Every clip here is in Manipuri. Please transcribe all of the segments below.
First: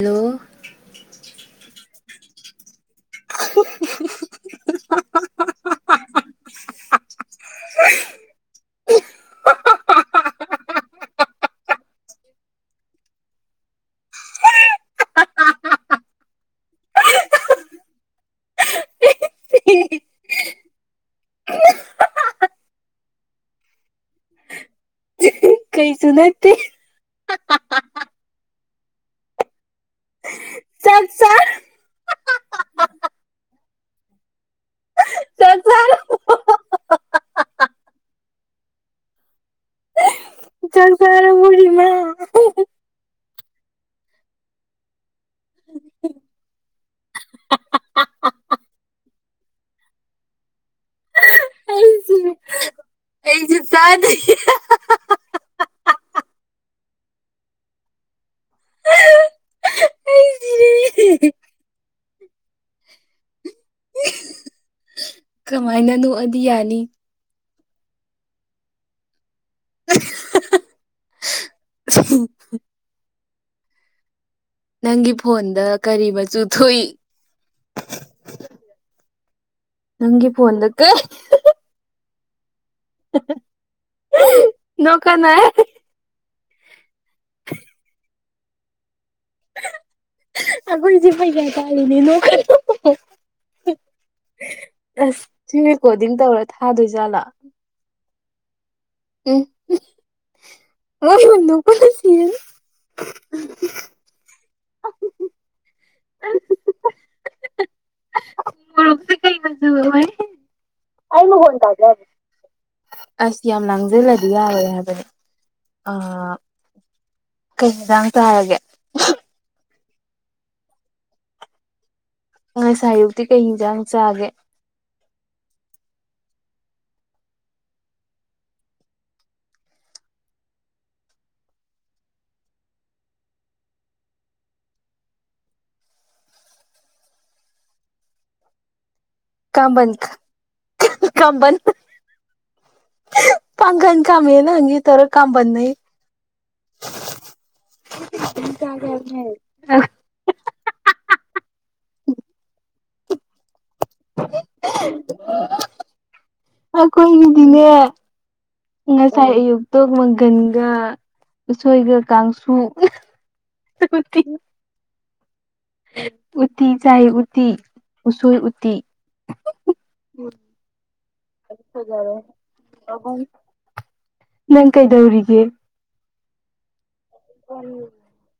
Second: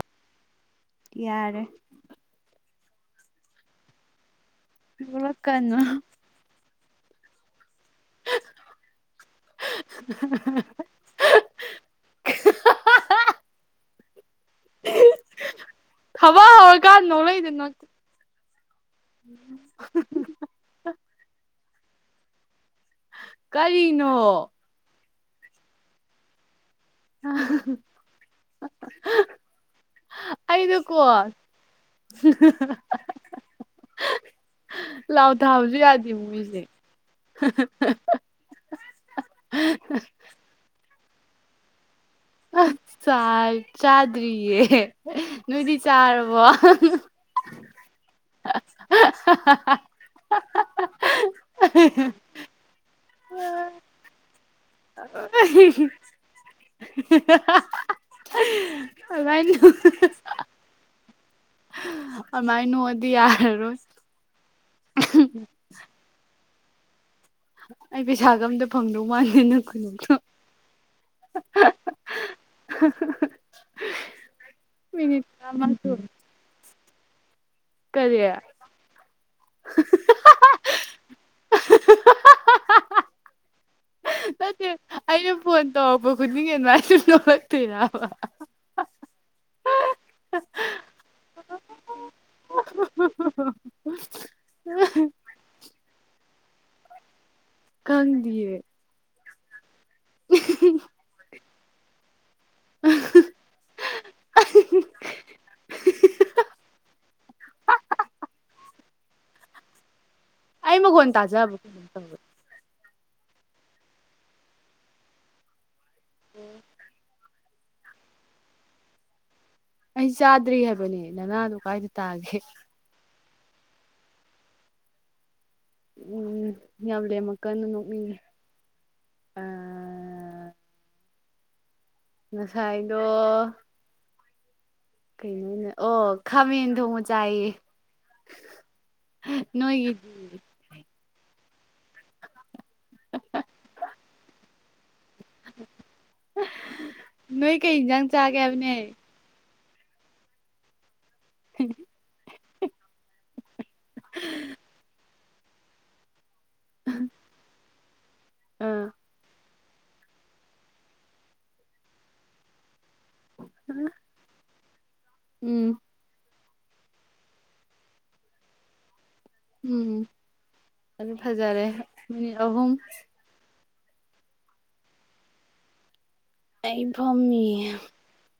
ꯍꯜꯂꯣ ꯌꯥꯔꯦ ꯍ ꯍ ꯍ ꯍ ꯕꯔꯣꯢ ꯀꯅꯥ ꯊꯕꯛ ꯍꯧꯔꯀꯥꯟꯗ ꯅꯣꯛꯂꯛꯏꯗꯣ ꯅꯣꯏ ꯍ ꯍ ꯍ ꯀꯔꯤꯅꯣ ꯀꯩꯁꯨ ꯅꯠꯇꯦ ꯑꯩꯗꯣꯀꯣ ꯆꯥꯛ ꯆꯥ ꯂꯥꯎ ꯆꯥꯛ ꯊꯥꯕꯁꯨ ꯆꯥꯔ ꯌꯥꯗꯦ ꯃꯤꯁꯦ ꯆꯥꯛ ꯆꯥꯔꯕꯣ ꯔꯤꯃꯥ ꯆꯥꯛ ꯆꯥꯗꯔꯤꯌꯦ ꯅꯣꯏꯗꯤ ꯆꯥꯔꯕꯣ ꯑꯩꯁꯨ ꯑꯩꯁꯨ ꯆꯥꯗꯦ ꯑꯗꯨꯃꯥꯏ ꯅꯣꯛ ꯑꯩ ꯁꯤꯔꯦ ꯑꯃꯥꯏ ꯅꯣꯛꯑꯗꯤ ꯌꯥꯔꯔꯣꯏ ꯑꯗꯨꯃꯥꯏꯅ ꯅꯣꯛꯑꯗꯤ ꯌꯥꯅꯤ ꯑꯩ ꯄꯩꯁꯥꯒ ꯑꯝꯇ ꯐꯪꯗꯧ ꯃꯥꯥꯟꯗꯦ ꯅꯣꯏ ꯈꯨꯅꯣꯛꯇꯣ [unintelligible] [unintelligible] ꯅꯪꯒꯤ ꯃꯤꯅꯤꯠ ꯐꯣꯟꯗ ꯇꯔꯥꯃ ꯀꯔꯤ ꯃꯆꯨ ꯊꯣꯛꯏ ꯀꯔꯤ ꯅꯪꯒꯤ ꯐꯣꯟ ꯗ ꯀꯩ ꯅꯠꯇꯦ ꯅꯣꯛꯀꯅꯣ ꯑꯩꯅ ꯍꯦ ꯐꯣꯟ ꯇꯧꯔꯛꯄ ꯈꯨꯗꯤꯡ ꯃꯤꯅ ꯑꯗꯨꯃꯥꯏ ꯅꯣꯛꯂꯛꯇꯧꯏꯔꯕ ꯑꯈꯣꯏꯖꯦ ꯄꯩꯁꯥ ꯇꯥꯜꯂꯤꯅꯦ ꯑꯁ ꯁꯤ ꯔꯤꯀꯣꯗꯤꯡ ꯇꯧꯔꯥ ꯊꯥꯗꯣꯏ ꯖꯠꯂ ꯈꯪꯗꯤꯌꯦ ꯎꯝ ꯃꯣꯏ ꯅꯣꯛꯄꯅ [unintelligible] [unintelligible] ꯑꯩ ꯃꯈꯣꯟ ꯇꯥꯖꯥꯕ꯭ꯔꯣ ꯀꯩꯅꯣꯝ ꯇꯧꯌꯦ ꯑꯁ ꯌꯥꯝ ꯂꯥꯡꯖꯤꯜꯂꯗꯤ ꯌꯥꯔꯣꯏ ꯍꯥꯏꯕꯅꯦ ꯑꯥ ꯀꯩ ꯌꯦꯟꯁꯥꯡ ꯆꯥꯔꯒꯦ ꯑꯩ ꯆꯥꯗ꯭ꯔꯤ ꯍꯥꯏꯕꯅꯦ ꯅꯅꯥꯗꯣ ꯀꯥꯏꯗ ꯇꯒꯦ ꯇꯤ ꯀꯩ ꯌꯦꯟꯁꯥꯡ ꯆꯥꯒꯦ ꯎꯝ ꯌꯥꯝ ꯂꯦꯝꯃꯛꯀꯅꯨ ꯅꯣꯛꯅꯤꯡꯉꯦ ꯑ ꯑꯑ ꯉꯁꯥꯏꯗꯣ ꯀꯩꯅꯣꯅꯦ ꯑꯣ ꯈꯃꯦꯟ ꯊꯣꯡꯕ ꯆꯥꯏꯌꯦ ꯅꯣꯏꯒꯤꯗꯤ [unintelligible] ꯀꯝꯕꯟ ꯄꯥꯡꯒꯟ ꯈꯥꯃꯦꯟꯂ ꯍꯪꯒꯦ ꯇꯧ ꯀꯥꯔꯛ ꯀꯥꯝꯕꯟꯅꯩ ꯅꯣꯏ ꯀꯩ ꯅꯣꯏ ꯀꯩ ꯌꯦꯟꯖꯥꯡ ꯏꯟꯁꯥꯡ ꯍꯥꯏꯕꯅꯦ ꯆꯥꯒꯦ ꯍꯥꯏꯕꯅꯦ [unintelligible] [inaudible] [inaudible] [unintelligible] ꯑ ꯀꯣꯏꯒꯤꯗꯤꯅꯦ ꯑꯥ ꯉꯁꯥꯏ ꯑꯌꯨꯛ ꯇꯣ ꯃꯪꯒꯟꯒ ꯎꯁꯣꯏꯒ ꯀꯥꯡꯁꯨ [unintelligible] ꯎꯝ ꯎꯇꯤ ꯆꯥꯏ ꯎꯇꯤ ꯎꯁꯣꯏ ꯎꯇꯤ ꯎꯝ ꯑꯗꯨ ꯐꯖꯔꯦ ꯃꯤꯅꯤꯠ ꯑꯍꯨꯝ ꯅꯪ ꯀꯩꯗꯧꯔꯤꯒꯦ ꯑꯩꯝ ꯐꯝꯃꯤꯌꯦ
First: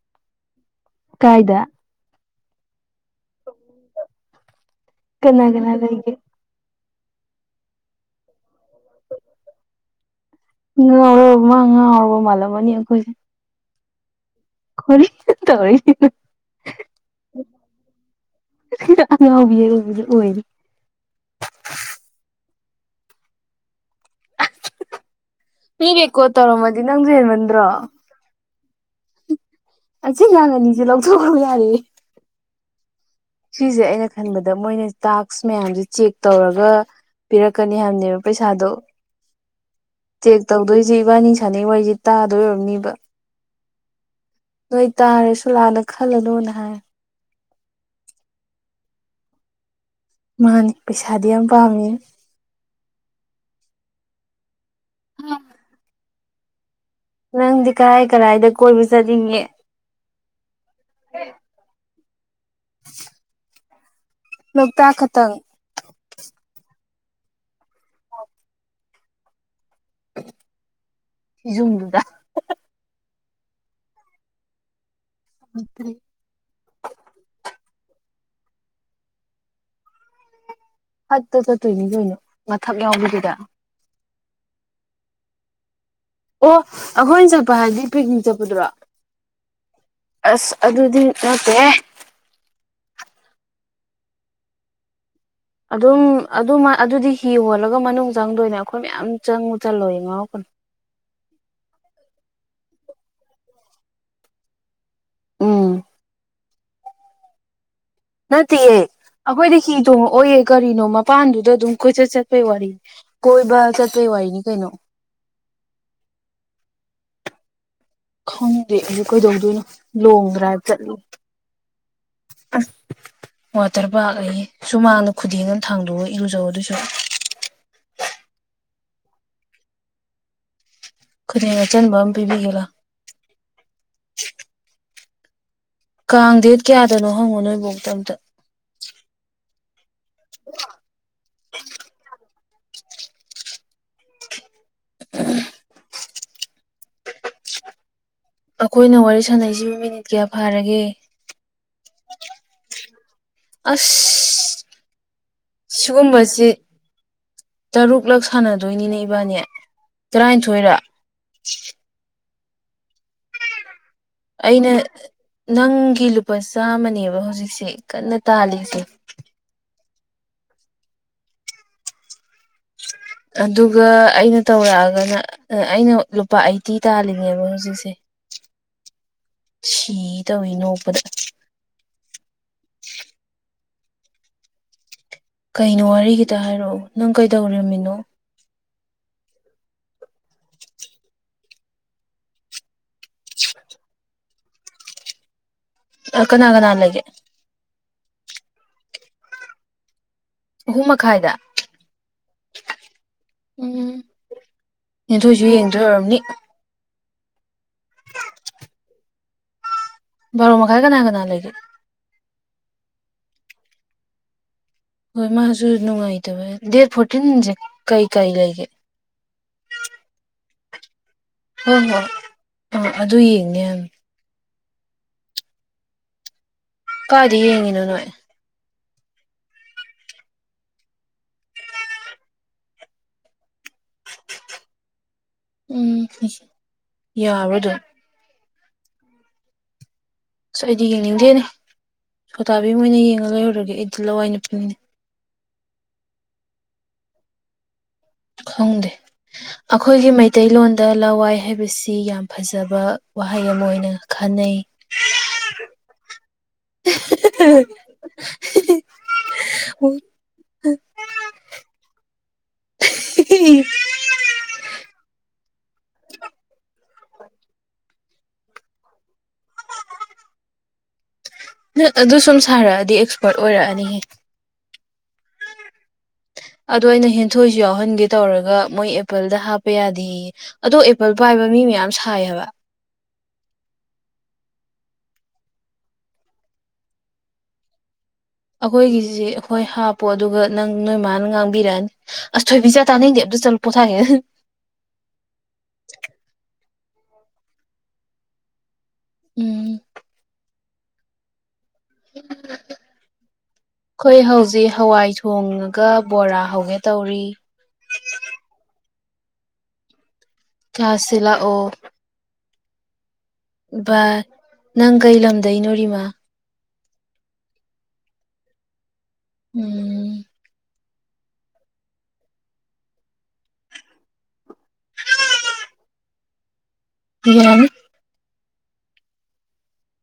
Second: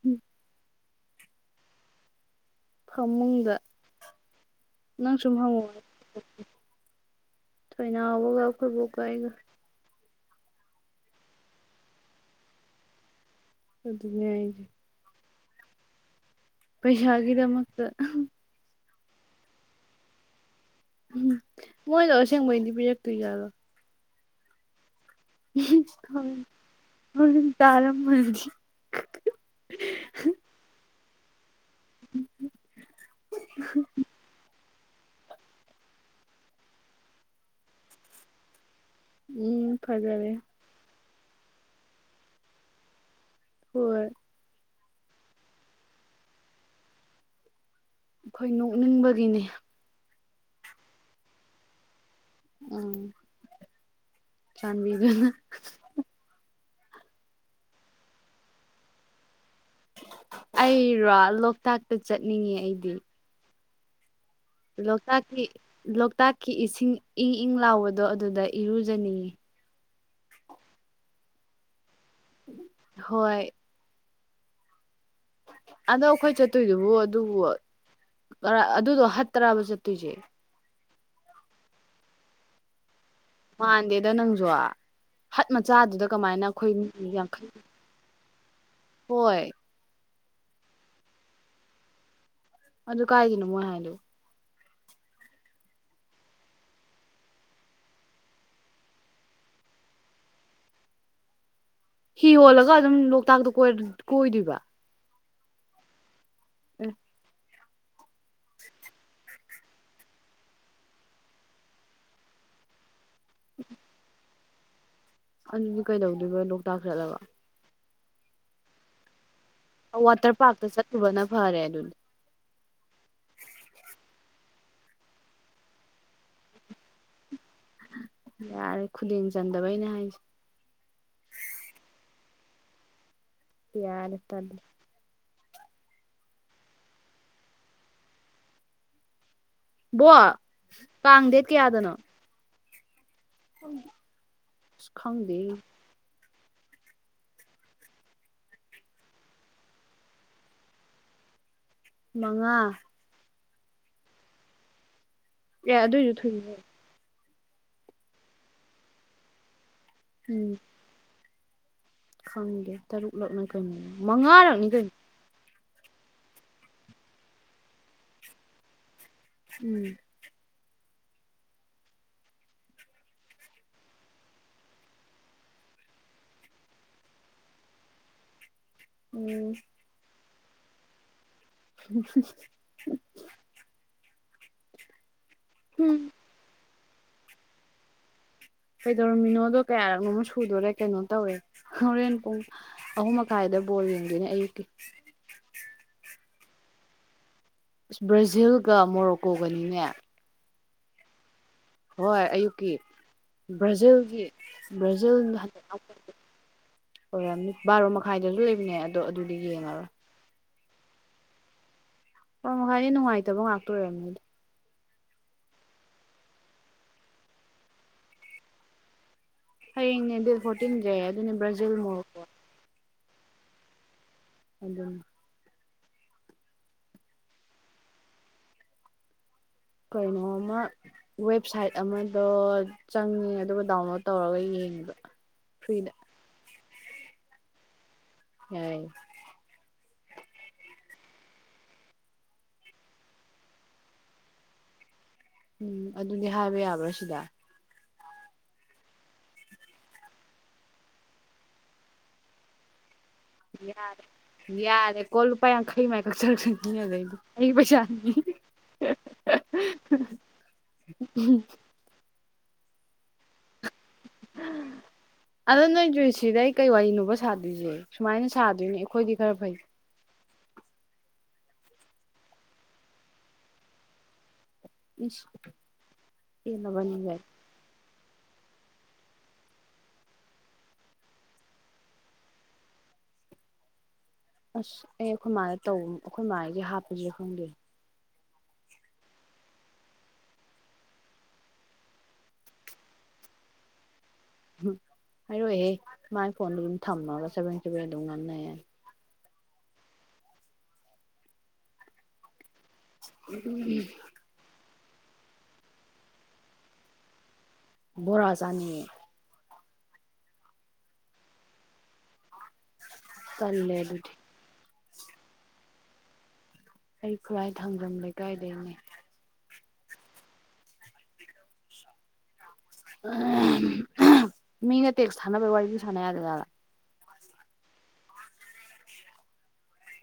ꯍꯨꯝ ꯀꯥꯏꯗ ꯐꯃꯨꯡꯗ ꯅꯪ ꯁꯨꯝ ꯀꯅꯥ ꯍꯪꯉꯣ ꯀꯅꯥ ꯂꯩꯒꯦ ꯊꯣꯏꯅꯥꯎꯕꯒ ꯑꯈꯣꯏ ꯕꯣꯛꯀ ꯑꯩꯒ ꯉꯥꯎꯔꯧ ꯃꯥ ꯉꯥꯎꯔꯕ ꯃꯥꯜꯂꯝꯃꯅꯤ ꯑꯈꯣꯏꯁꯦ ꯑꯗꯨ ꯅꯦ ꯍꯥꯢꯖꯦ ꯇꯧꯔꯤ ꯄꯩꯁꯥꯒꯤ ꯗꯃꯛꯇ ꯑꯊꯤꯗ ꯑꯉꯥꯎꯕꯤ ꯍꯥꯏꯕꯗꯣ ꯑꯣꯏꯔꯤ ꯃꯤꯌꯛ ꯇꯤ ꯌꯥꯔꯣ ꯃꯤ ꯔꯦꯀꯣꯔꯠ ꯇꯧꯔꯝꯃꯗꯤ ꯅꯪꯁꯨ ꯃꯟ ꯍꯦꯟꯃꯟꯗ꯭ꯔꯣ ꯇꯥꯔꯝ ꯃꯗꯤ ꯊꯣꯛꯈ ꯌꯥꯔꯦ ꯎꯝ ꯁꯤꯖꯦ ꯑꯩꯅ ꯈꯟꯕꯗ ꯃꯣꯏꯅ ꯇꯥꯛꯁ ꯃꯌꯥꯝꯁꯦ ꯆꯦꯛ ꯇꯧꯔꯒ ꯄꯤꯔꯛꯀꯅꯤ ꯍꯥꯏꯕꯅꯦꯕ ꯄꯩꯁꯥꯗꯣ ꯎꯝ ꯐꯖꯔꯦ ꯆꯦꯛ ꯇꯧꯗꯣꯏꯁꯦ ꯏꯕꯅꯤ ꯁꯅꯩ ꯋꯥꯔꯤꯁꯦ ꯇꯥꯗꯣꯏ ꯑꯣꯏꯔꯝꯅꯤꯕ ꯍꯣꯏ ꯅꯣꯏ ꯇꯥꯔꯁꯨ ꯂꯥꯟꯅ ꯈꯜꯂꯅꯣꯅ ꯍꯥꯏ ꯑꯈꯣꯏ ꯅꯣꯛꯅꯤꯡꯕꯒꯤꯅꯦ ꯃꯥꯅꯤ ꯄꯩꯁꯥꯗꯤ ꯌꯥꯝ ꯄꯥꯝꯃꯦ ꯑꯪ ꯆꯥꯟꯕꯤꯗꯨꯅ ꯅꯪꯗꯤ ꯀꯔꯥꯏ ꯀꯔꯥꯏꯗ ꯀꯣꯏꯕ ꯆꯠꯅꯤꯡꯉꯤ ꯑꯩꯔꯣ ꯂꯣꯛꯇꯥꯛ ꯇꯆꯠ ꯅꯤꯡꯉꯦ ꯑꯩꯗꯤ ꯂꯣꯛꯇꯥꯛ ꯈꯛꯇꯪ ꯂꯣꯛꯇꯥꯛꯀꯤ ꯂꯣꯛꯇꯥꯛꯀꯤ ꯏꯁꯤꯡ ꯏ ꯏ ꯃ ꯂꯥꯎꯕꯗꯣ ꯑꯗꯨꯗ ꯏꯔꯨ ꯖꯅꯤꯡꯉꯦ ꯐꯤꯖꯨꯝꯗꯨꯗ ꯍꯣꯏ ꯑꯗꯣ ꯑꯩꯈꯣꯏ ꯆꯠꯇꯣꯏꯗꯨꯕꯨ ꯑꯗꯨꯕꯨ ꯀꯔꯥ ꯑꯗꯨꯗꯣ ꯍꯠꯇꯔꯥꯕ ꯆꯠꯇꯣꯏꯁꯦ ꯍꯠꯇ ꯆꯠꯇꯣꯏꯅꯤ ꯀꯩꯅꯣ ꯃꯊꯛ ꯌꯥꯎꯕꯤꯗꯨ ꯃꯥꯟꯗꯦ ꯗ ꯅꯪꯁꯨ ꯍꯠ ꯃꯆꯥꯗꯨꯗ ꯀꯃꯥꯏꯅ ꯑꯣ ꯑꯩꯈꯣꯏ ꯃꯤ ꯑꯩꯈꯣꯏꯅ ꯌꯥꯡꯈꯩ ꯆꯠꯄ ꯍꯥꯏꯗꯤ ꯄꯤꯛꯅꯤꯛ ꯆꯞ ꯎꯗꯨꯔ ꯍꯣꯏ ꯑꯁ ꯑꯗꯨꯗꯤ ꯅꯠꯇꯦꯍꯦ ꯑꯗꯨ ꯀꯥꯏꯒꯤꯅꯣ ꯃꯣꯢ ꯍꯥꯢꯗꯣ ꯑꯗꯨꯝ ꯑꯗꯨ ꯃꯥ ꯑꯗꯨꯗꯤ ꯍꯤ ꯍꯣꯜꯂꯒ ꯃꯅꯨꯡ ꯆꯪꯗꯣꯏꯅꯦ ꯑꯩꯈꯣꯏ ꯃꯌꯥꯝ ꯆꯪꯉꯨ ꯆꯜꯂꯣꯢꯌꯦ ꯉꯥꯎꯔꯛꯀꯅꯨ ꯍꯤ ꯍꯣꯜꯂꯒ ꯑꯗꯨꯝ ꯂꯣꯛꯇꯥꯛꯇꯣ ꯀꯣꯢ ꯀꯣꯏꯗꯣꯏꯕ ꯎꯝ ꯎꯝ ꯅꯠꯇꯦꯌꯦ ꯑꯩꯈꯣꯏꯗꯤ ꯍꯤ ꯇꯣꯡꯉꯛꯑꯣꯏꯌꯦ ꯀꯔꯤꯅꯣ ꯃꯄꯥꯟꯗꯨꯗ ꯑꯗꯨꯝ ꯀꯣꯏꯆꯠ ꯆꯠꯄꯩ ꯋꯥꯔꯤꯅꯤ ꯀꯣꯏꯕ ꯆꯠꯄꯩ ꯋꯥꯔꯤꯅꯤ ꯀꯩꯅꯣ ꯑꯗꯨꯗꯤ ꯀꯩꯗꯧꯗꯣꯏꯕ ꯂꯣꯛꯇꯥꯛ ꯆꯠꯂꯒ ꯈꯪꯗꯦ ꯑꯗꯨ ꯀꯩꯗꯧꯗꯣꯏꯅꯣ ꯂꯣꯡ ꯋꯥꯇꯔ ꯗ꯭ꯔꯥꯚ ꯄꯥꯔꯛꯇ ꯆꯠꯂꯨ ꯆꯠꯂꯨꯕꯅ ꯐꯔꯦ ꯑꯗꯨꯗꯤ ꯑꯁ ꯋꯥꯇꯔ ꯕꯥꯛ ꯑꯦ ꯁꯨꯃꯥꯡꯅ ꯈꯨꯗꯦꯡ ꯑꯃ ꯊꯥꯡꯗꯣꯛꯑ ꯏꯔꯨꯖꯧ ꯑꯗꯨꯏꯁꯔꯨꯛ ꯌꯥꯔꯦ ꯈꯨꯗꯦꯡ ꯆꯟꯗꯕꯩꯅꯦ ꯍꯥꯏꯁꯦ ꯈꯨꯗꯦꯡ ꯑꯆꯟꯕ ꯑꯃ ꯄꯤꯕꯤꯒꯦ ꯂꯥꯎ ꯌꯥꯔꯦ ꯇꯟ ꯀꯥꯡ ꯗꯦꯠ ꯀꯌꯥꯗꯅꯣ ꯍꯪꯉꯣ ꯅꯣꯏꯕꯣꯛꯇ ꯑꯝꯇ ꯕꯣꯛ ꯀꯥꯡ ꯗꯦꯠ ꯀꯌꯥꯗꯅꯣ ꯁ ꯈꯪꯗꯦꯌꯦ ꯑꯩꯈꯣꯏꯅ ꯋꯥꯔꯤ ꯁꯥꯟꯅꯩꯁꯤꯕꯨ ꯃꯤꯅꯤꯠ ꯀꯌꯥ ꯐꯥꯔꯒꯦ ꯃꯉꯥ ꯑꯁ ꯑꯦ ꯑꯗꯨꯏꯁꯨ ꯁꯤꯒꯨꯝꯕꯁꯤ ꯊꯨꯢꯗꯨꯅꯦ ꯇꯔꯨꯛꯂꯛ ꯁꯥꯟꯅꯗꯣꯏꯅꯤꯅꯦ ꯏꯕꯥꯅꯤ ꯎꯝ ꯇꯔꯥꯅꯤꯊꯣꯏꯔ [inaudible] ꯈꯪꯗꯦ ꯇꯔꯨꯛꯂꯛꯅ ꯀꯩꯅꯣ ꯃꯉꯥꯔꯛꯅꯤ ꯑꯩꯅ ꯀꯩꯅꯣ ꯅꯪꯒꯤ ꯂꯨꯄꯥ ꯆꯥꯃꯅꯦꯕ ꯍꯧꯖꯤꯛꯁꯦ ꯀꯟꯅ ꯇꯥꯜꯂꯤꯁꯦ ꯎꯝ ꯑꯗꯨꯒ ꯑꯩꯅ ꯇꯧꯔꯛꯑꯒꯅ ꯑꯩꯅ ꯂꯨꯄꯥ ꯑꯩꯠꯇꯤ ꯇꯥꯜꯂꯤꯅꯦꯦꯕ ꯍꯧꯖꯤꯛꯁꯦ ꯎꯝ ꯁꯤ ꯇꯧꯋꯅꯣꯗ [inaudible] ꯀꯩꯅꯣ ꯍꯨꯝ ꯋꯥꯔꯤꯒꯤꯇ ꯍꯥꯏꯔꯛꯎ ꯅꯪ ꯀꯩꯗꯧꯔꯝꯃꯤꯅꯣ ꯀꯩꯗꯧꯔꯝꯃꯤꯅꯣꯗꯣ ꯀꯌꯥꯔꯣ ꯁꯨꯗꯣꯔꯦ ꯀꯩꯅꯣ ꯇꯧꯋꯦ ꯍꯣꯔꯦꯟ ꯄꯨꯡ ꯑꯍꯨꯝ ꯃꯈꯥꯏꯗ ꯕꯣꯜ ꯌꯦꯡ ꯑꯌꯨꯛꯀꯤ ꯀꯅꯥ ꯀꯅꯥ ꯂꯩꯒꯦ ꯑ ꯕ꯭ꯔꯥꯖꯤꯜꯒ ꯃꯣꯔꯣꯀꯣꯒꯅꯤꯅꯦ ꯑꯍꯨꯝꯃ ꯈꯥꯏꯗ ꯍꯣꯏ ꯑꯌꯨꯛꯀꯤ ꯎꯝ ꯕ꯭ꯔꯥꯖꯤꯜꯒꯤ ꯕ꯭ꯔꯥꯖꯤꯜꯅ ꯅꯦꯟꯊꯣꯏꯁꯨ ꯍꯟꯗꯛ ꯌꯦꯡꯗꯣꯏ ꯑꯣꯏꯔꯝꯅꯤ ꯑꯣꯏꯔ ꯕꯥꯔꯣ ꯃꯈꯥꯏꯗꯁꯨ ꯂꯩꯕꯅꯦ ꯑꯗꯣ ꯑꯗꯨꯗꯤ ꯌꯦꯡꯉꯔꯣꯏ ꯕꯥꯔꯣ ꯃꯈꯥꯏ ꯀꯅꯥ ꯀꯅꯥ ꯂꯩꯒꯦ ꯍ ꯃꯈꯥꯏꯗꯤ ꯅꯨꯡꯉꯥꯏꯇꯕ ꯉꯥꯛꯇꯣꯔꯔꯝꯅꯤꯗꯤ ꯍꯣꯏ ꯃꯥꯁꯨ ꯅꯨꯡꯉꯥꯏꯇꯕꯦ ꯗꯦꯠ ꯐꯣꯔꯇꯤꯟꯁꯦ ꯀꯩ ꯀꯩ ꯂꯩꯒꯦ ꯍꯌꯦꯡꯅꯦ ꯗꯦꯠ ꯐꯣꯔꯇꯤꯟꯖꯦ ꯑꯗꯨ ꯕꯥꯖꯤꯜ ꯍꯣꯏ ꯍꯣꯏ ꯃꯣꯔꯣꯛꯀꯣ ꯑꯥ ꯑꯗꯨ ꯌꯦꯡꯅꯦ [unintelligible] ꯑꯗꯨꯅꯦ ꯀꯥꯏꯗꯤ ꯌꯦꯡꯉꯤꯅꯣ ꯅꯣꯏ ꯀꯩꯅꯣꯃ ꯋꯦꯕꯁꯥꯏꯠ ꯑꯃꯗꯣ ꯆꯪꯉꯦ ꯑꯗꯨꯒ ꯗꯥꯎꯟꯂꯣꯗ ꯇꯧꯔꯒ ꯌꯦꯡꯉꯦꯕ ꯐ꯭ꯔꯤꯗ ꯎꯝ ꯌꯥꯕ꯭ꯔꯣ ꯗꯨꯝ ꯌꯥꯏ ꯑꯁ ꯑꯩꯗꯤ ꯌꯦꯡꯅꯤꯡꯗꯦꯅꯦ ꯁꯣꯇꯥꯥꯕꯤꯝ ꯑꯣꯏꯅ ꯌꯦꯡꯉꯒ ꯂꯩꯔꯨꯔꯒꯦ ꯑꯩꯗꯤ ꯂꯋꯥꯏ ꯅꯨ ꯄꯨꯅꯤꯡꯅꯦ ꯎꯝ ꯑꯗꯨꯗꯤ ꯍꯥꯏꯕ ꯌꯥꯕ꯭ꯔꯥ ꯁꯤꯗ ꯈꯪꯗꯦ ꯑꯩꯈꯣꯏꯒꯤ ꯃꯩꯇꯩꯂꯣꯟꯗ ꯂꯋꯥꯏ ꯍꯥꯏꯕꯁꯤ ꯌꯥꯝ ꯐꯖꯕ ꯋꯥꯍꯩ ꯑꯃ ꯑꯣꯏꯅ ꯌꯥꯔꯦ ꯈꯟꯅꯩ ꯌꯥꯔꯦ ꯀꯣꯜ ꯂꯨꯄ ꯌꯥꯡꯈꯩ ꯥꯃꯥꯏ ꯀꯛꯆꯔꯛꯁꯅꯤ ꯑꯗꯨꯗꯩꯗꯤ ꯑꯩ ꯄꯩꯁꯥ [inaudible] ꯑꯗꯣ ꯅꯣꯏꯗꯨꯨꯏ ꯁꯤꯗ ꯑꯩ ꯀꯩ ꯋꯥꯔꯤꯅꯣꯕ ꯁꯥꯗꯣꯏꯁꯦ ꯁꯨꯃꯥꯏꯅ ꯁꯥꯗꯣꯏꯅꯤ ꯑꯩꯈꯣꯏꯗꯤ ꯈꯔ ꯐꯩ ꯅ ꯑꯗꯨ ꯁꯨꯝ ꯁꯥꯔꯛꯑꯗꯤ ꯑꯦꯛꯁꯄꯔꯠ ꯑꯣꯏꯔꯛꯑꯅꯤꯍꯦ ꯏꯤꯁ ꯑꯗꯣ ꯑꯩꯅ ꯍꯦꯟꯊꯣꯏꯁꯨ ꯌꯥꯎꯍꯟꯒꯦ ꯇꯧꯔꯒ ꯃꯣꯏ ꯑꯦꯄꯜꯗ ꯍꯥꯞꯄ ꯌꯥꯗꯦꯌꯦ ꯑꯗꯣ ꯑꯦꯄꯜ ꯄꯥꯏꯕ ꯃꯤ ꯃꯌꯥꯝ ꯁꯥꯏ ꯍꯥꯏꯕ ꯑꯁ ꯑꯩ ꯑꯩꯈꯣꯏ ꯃꯥꯗ ꯇꯧ ꯑꯩꯈꯣꯏꯃꯥꯏꯖꯦ ꯍꯥꯞꯄꯖꯤꯔ ꯈꯪꯗꯦ ꯑꯩꯈꯣꯏꯒꯤꯁꯤ ꯑꯩꯈꯣꯏ ꯍꯥꯞꯄꯣ ꯑꯗꯨꯒ ꯅꯪ ꯅꯣꯏ ꯃꯥꯅ ꯉꯥꯡꯕꯤꯔꯛꯑꯅꯤ ꯑꯁ ꯊꯣꯏꯕꯤꯆꯥ ꯇꯥꯅꯤꯡꯗꯦ ꯑꯝꯇ ꯆꯠꯂ ꯄꯣꯊꯥꯒꯦ ꯍꯥꯏꯔꯣꯏꯍꯦ ꯃꯥꯥꯏ ꯐꯣꯟ ꯊꯝꯃꯒ ꯆꯕꯦꯡ ꯆꯕꯦꯡ ꯑꯗꯨꯝ ꯉꯥꯡꯅꯌꯥꯏ ꯎꯝ [inaudible] ꯎꯝ ꯑꯩꯈꯣꯏ ꯍꯧꯖꯤꯛ ꯍꯋꯥꯏ ꯊꯣꯡꯉꯒ ꯕꯣꯔꯥ ꯍꯧꯒꯦ ꯇꯧꯔꯤ ꯕꯣꯔꯥ ꯆꯥꯅꯤꯡꯉꯦ ꯆꯥꯁꯤ ꯂꯥꯛꯑꯣ ꯇꯜꯂꯦ ꯑꯗꯨꯗꯤ ꯕꯥꯏ ꯅꯪ ꯀꯩ ꯂꯝꯗꯩꯅꯣ ꯔꯤꯃꯥ ꯑꯩ ꯈꯨꯔꯥꯏ ꯊꯥꯡꯖꯝ ꯂꯩꯀꯥꯏꯗꯩꯅꯦ ꯎꯝ ꯎ ꯃꯤꯒ ꯇꯦꯛꯁ ꯊꯥꯅꯕꯒꯤ ꯋꯥꯔꯤꯗꯤ ꯁꯥꯟꯅ ꯌꯥꯗꯖꯥꯠꯂ ꯌꯥꯅꯤ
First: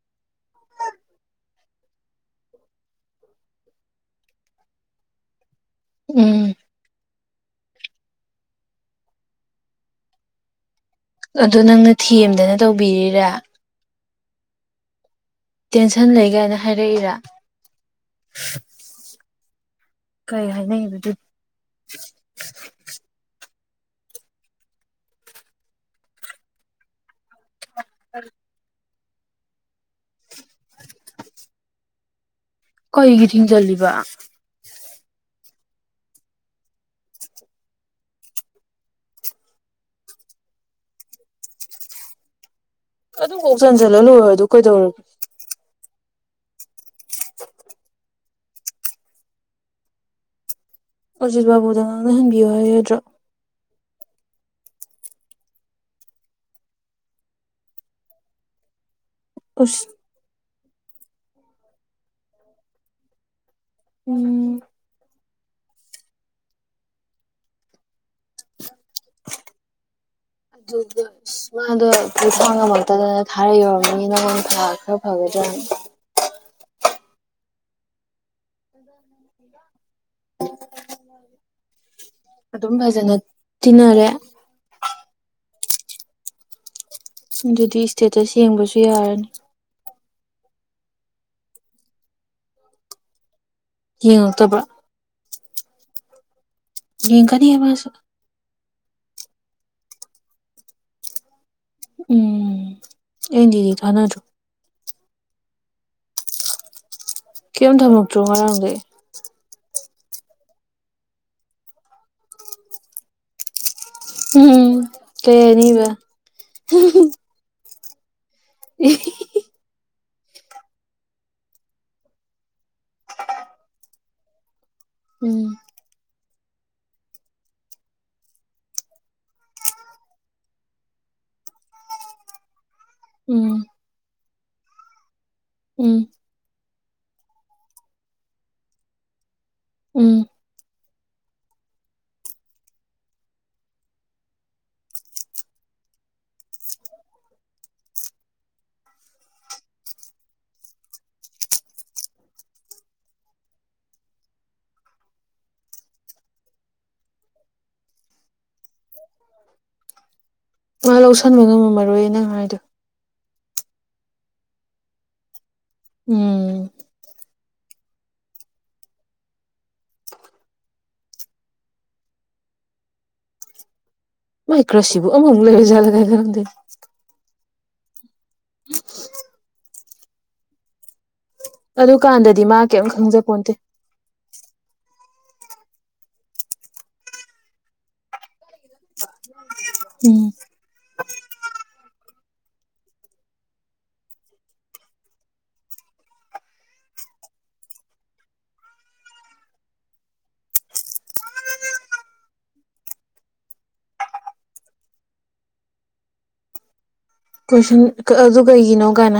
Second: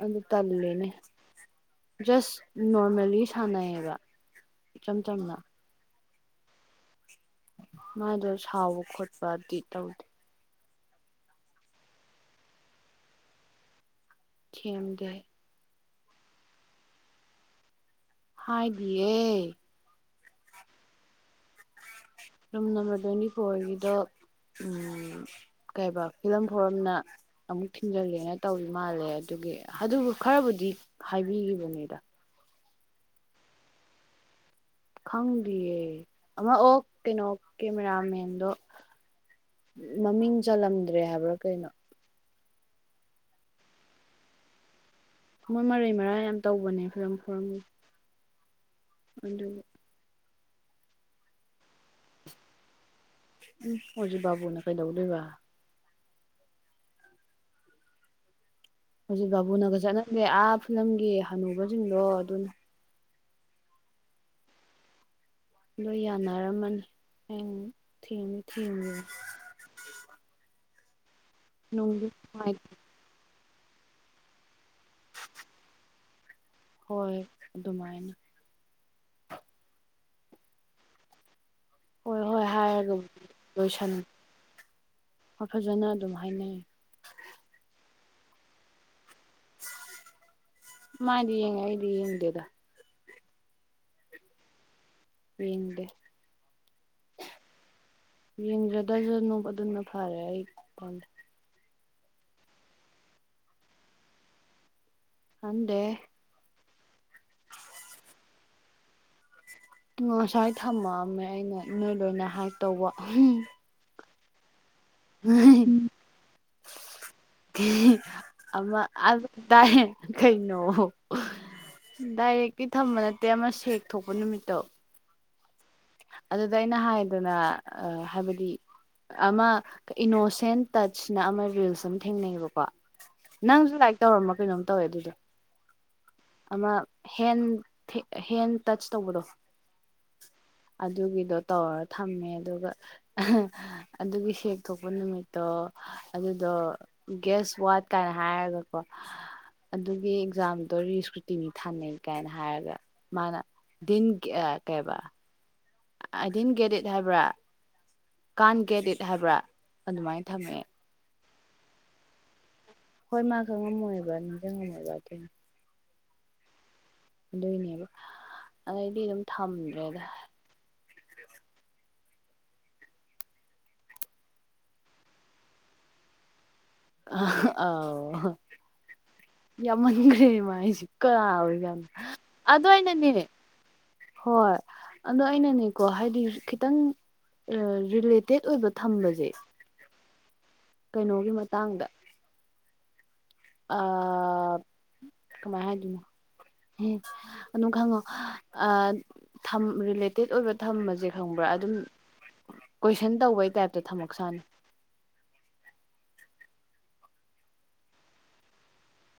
ꯑꯗꯨ ꯇꯜꯂꯦꯅꯦ ꯖꯁ ꯅꯣꯔꯃꯦꯜꯂꯤ ꯁꯥꯟꯅꯩꯌꯦꯕ ꯏꯆꯝ ꯆꯝꯅ ꯎꯝ ꯃꯥꯏꯗꯣ ꯁꯥꯎꯕ ꯈꯣꯠꯄꯗꯤ ꯇꯧꯗꯦ ꯑꯗꯣ ꯅꯪꯅ ꯊꯦꯝꯗꯅ ꯇꯧꯕꯤꯔꯤꯔꯥ ꯊꯦꯝꯗꯦ ꯇꯦꯟꯁꯟ ꯂꯩꯒꯥꯏꯅ ꯍꯥꯏꯔꯛꯏꯔ ꯍꯥꯏꯗꯤꯌꯦ ꯀꯩ ꯍꯥꯏꯅꯩꯕ ꯑꯗꯨ ꯔꯨꯝ ꯅꯝꯕꯔ ꯇ꯭ꯋꯦꯟꯇꯤꯐꯣꯔꯒꯤ ꯑꯗꯣ ꯎꯝ ꯀꯩꯕ ꯐꯤꯂꯝ ꯐꯣꯔꯝꯅ ꯑꯃꯨꯛ ꯊꯤꯡꯖꯤꯜꯂꯦꯅ ꯇꯧꯔꯤ ꯃꯥꯜꯂꯦ ꯑꯗꯨꯒꯤ ꯑꯗꯨꯕꯨ ꯈꯔꯕꯨꯗꯤ ꯍꯥꯏꯕꯤꯒꯤꯕꯅꯦꯗ ꯀꯩꯒꯤ ꯊꯤꯡꯖꯜꯂꯤꯕ ꯈꯪꯗꯤꯌꯦ ꯑꯃ ꯑꯣ ꯀꯩꯅꯣ ꯀꯦꯃꯦꯔꯥꯃꯦꯟꯗꯣ ꯃꯃꯤꯡ ꯆꯜꯂꯝꯗ꯭ꯔꯦ ꯍꯥꯏꯕ꯭ꯔꯥ ꯀꯩꯅꯣ ꯑꯗꯨ ꯀꯣꯛ ꯆꯟꯖꯜꯂ ꯂꯣꯏꯔ ꯑꯗꯨ ꯀꯩꯗꯧꯔꯒꯦ ꯃꯣꯏ ꯃꯔꯩ ꯃꯔꯥꯡ ꯌꯥꯝ ꯇꯧꯕꯅꯦ ꯐꯤꯂꯝ ꯐꯣꯔꯝ [unintelligible] ꯑꯗꯨꯒꯤ ꯑꯣꯔꯖꯤꯠ ꯕꯥꯕꯨꯗ ꯉꯥꯡꯅꯍꯟꯕꯤꯌꯨ ꯍꯥꯏꯌꯨ ꯌꯥꯗ꯭ꯔꯣ ꯎꯝ ꯑꯣꯖꯤꯠꯕꯥꯕꯨꯅ ꯀꯩꯗꯧꯗꯣꯏꯕ ꯑꯣꯖꯤꯠꯕꯥꯕꯨꯅꯒ ꯑꯁ ꯆꯠꯅꯗꯦ ꯑꯐ ꯐꯤꯂꯝꯒꯤ ꯍꯅꯨꯕꯖꯤꯡꯗꯣ ꯑꯗꯨꯅ ꯎꯝ ꯑꯗꯣ ꯌꯥꯅꯔꯝꯃꯅꯤ ꯑꯩ ꯊꯦꯡ ꯊꯦꯡꯒꯦ [unintelligible] ꯑꯗꯨꯒ ꯁ ꯃꯥꯗꯣ ꯄꯨꯊꯥꯡ ꯉꯝꯃꯛꯇꯗꯅ [unintelligible] ꯊꯕꯛ ꯐꯥꯈ꯭ꯔꯖꯠꯅꯤ ꯍꯣꯏ ꯑꯗꯨꯃꯥꯏꯅ ꯍꯣꯏ ꯍꯣꯏ [inaudible] ꯑꯗꯨꯝ ꯐꯖꯅ ꯍꯥꯏꯔꯒꯕꯨꯗꯤ ꯂꯣꯏꯁꯟ ꯇꯤꯟꯅꯔꯦ ꯐꯖꯅ ꯑꯗꯨꯝ ꯍꯥꯏꯅꯩ ꯑꯗꯨꯗꯤ ꯁꯇꯦꯇꯁ ꯌꯦꯡꯕꯁꯨ ꯌꯥꯔꯅꯤ ꯃꯥꯏꯗꯤ ꯌꯦꯡꯉꯦ ꯑꯩꯗꯤ ꯌꯦꯡꯗꯦꯗ ꯌꯦꯡꯂꯛꯇꯕ ꯌꯦꯡꯗꯦ ꯌꯦꯡꯀꯅꯤꯍꯦ ꯃꯥꯁꯨ ꯑꯗꯨꯟꯅ ꯐꯥꯔꯦ ꯑꯩ ꯎꯝ ꯑꯦꯟꯗꯤ ꯗꯤ ꯊꯥꯅꯗ꯭ꯔꯣ ꯊꯥꯅꯗꯦꯍꯦ ꯀꯩꯝ ꯊꯥꯃꯛ ꯇ꯭ꯔꯣ ꯉꯔꯥꯡ ꯍ [unintelligible] ꯉꯁꯥꯏ ꯊꯝꯃꯛꯑꯝꯃꯦ ꯑꯩꯅ ꯅꯣꯏ ꯂꯣꯏꯅ ꯍꯥꯏ ꯇꯧꯕ ꯎꯝ ꯀꯔꯤꯕ [unintelligible] ꯎ [unintelligible] ꯑꯃ ꯑꯗꯨ ꯇꯥꯏ [unintelligible] ꯀꯩꯅꯣ ꯗꯥꯏꯔꯦꯛꯀꯤ ꯊꯝꯕ ꯅꯠꯇꯦ ꯑꯃ ꯁꯦꯛ ꯊꯣꯛꯄ ꯅꯨꯃꯤꯠꯇꯣ ꯎꯝ ꯑꯗꯨꯗ ꯑꯩꯅ ꯍꯥꯏꯗꯅ ꯍꯥꯏꯕꯗꯤ ꯑꯃ ꯏꯅꯣꯁꯦꯟ ꯇꯁꯅ ꯑꯃ ꯔꯤꯜꯁ ꯑꯃ ꯊꯦꯡꯅꯩꯌꯦꯕꯀꯣ ꯎꯝ ꯅꯪꯁꯨ ꯂꯥꯏꯔꯤꯛ ꯇꯧꯔꯝ ꯀꯩꯅꯣꯝ ꯇꯧꯋꯦ ꯑꯗꯨꯗꯣ ꯎꯝ ꯑꯃ ꯍꯦꯟ ꯍꯦꯟ ꯇꯆꯁ ꯇꯧꯕꯗꯣ ꯎꯝ ꯑꯗꯨꯒꯤꯗꯣ ꯇꯧꯔꯒ ꯊꯝꯃꯦ ꯑꯗꯨꯒ ꯑꯗꯨꯒꯤ ꯁꯦꯛ ꯊꯣꯛꯄ ꯅꯨꯃꯤꯠꯇꯣ ꯑꯗꯨꯗꯣ ꯒꯦꯁ ꯋꯥꯠ ꯀꯥꯏꯅ ꯍꯥꯏꯔꯒꯀꯣ ꯑꯗꯨꯒꯤ ꯑꯦꯛꯖꯥꯝꯗꯣ ꯔꯤꯁ ꯀꯨꯇꯤꯅꯤ ꯊꯥꯅꯩ ꯀꯥꯏꯅ ꯍꯥꯏꯔꯒ ꯃꯥꯅ ꯗꯤꯟ ꯀꯩꯕ ꯑꯗꯤꯟ ꯒꯦꯠ ꯏꯠ ꯍꯥꯏꯕ꯭ꯔꯥ ꯀꯥꯟꯒꯦꯗꯤꯠ ꯍꯥꯏꯕ꯭ꯔꯥ ꯑꯗꯨꯃꯥꯏꯅ ꯊꯝꯃꯦ ꯃꯥ ꯂꯧꯁꯟꯕ ꯉꯝꯃꯝꯃꯔꯣꯏ ꯅꯪ ꯍꯥꯏꯗꯣ ꯍꯣꯏ ꯃꯥ ꯈꯪꯉꯝꯃꯣꯏꯕ ꯅꯤꯡ ꯖꯪꯉꯝꯃꯣꯏꯕ ꯑꯗꯨ ꯎꯝ ꯑꯗꯨꯏꯅꯦꯕ ꯑꯗꯩꯗꯤ ꯑꯗꯨꯝ ꯊꯝꯃꯦ ꯗ꯭ꯔꯦꯗ [unintelligible] ꯃꯥꯏ ꯀ꯭ꯔꯁꯁꯤꯕꯨ ꯑꯃꯃꯨꯛ ꯂꯩꯔꯖꯥꯠꯂ ꯈꯪꯗꯦ ꯑ ꯑꯥꯎ ꯎ [unintelligible] ꯌꯥꯝꯃꯟꯒꯔꯦ ꯃꯥꯥꯏꯖꯤ ꯀꯥꯅ ꯑꯗꯨꯀꯥꯟꯗꯗꯤ ꯃꯥ ꯑꯗꯨ ꯀꯩꯝ ꯑꯩꯅꯅꯦ ꯈꯪꯖꯄꯣꯟꯇꯦ ꯍꯣꯏ ꯑꯗꯣ ꯑꯩꯅꯅꯦꯀꯣ ꯍꯥꯏꯗꯤ ꯈꯤꯇꯪ ꯔꯤꯂꯦꯇꯦꯠ ꯑꯣꯏꯕ ꯊꯝꯕꯁꯦ ꯎꯝ ꯀꯩꯅꯣꯒꯤ ꯃꯇꯥꯡꯗ ꯑꯥ ꯀꯃꯥꯏꯅ ꯍꯥꯏꯗꯣꯏꯅꯣ ꯍꯦ ꯑꯗꯨꯝ ꯈꯪꯉꯣ ꯑꯥ ꯊꯝ ꯔꯤꯂꯦꯇꯦꯠ ꯑꯣꯏꯕ ꯊꯝꯕꯁꯦ ꯈꯪꯕ꯭ꯔꯥ ꯑꯗꯨꯝ ꯀꯣꯏꯁꯟ ꯇꯧꯕꯩ ꯇꯥꯏꯞꯇ ꯊꯝꯃꯛ ꯁꯥꯥꯅꯤ ꯀꯣꯏꯁꯟ ꯑꯗꯨ ꯀꯩꯒꯤꯅꯣ ꯀꯥꯏꯅ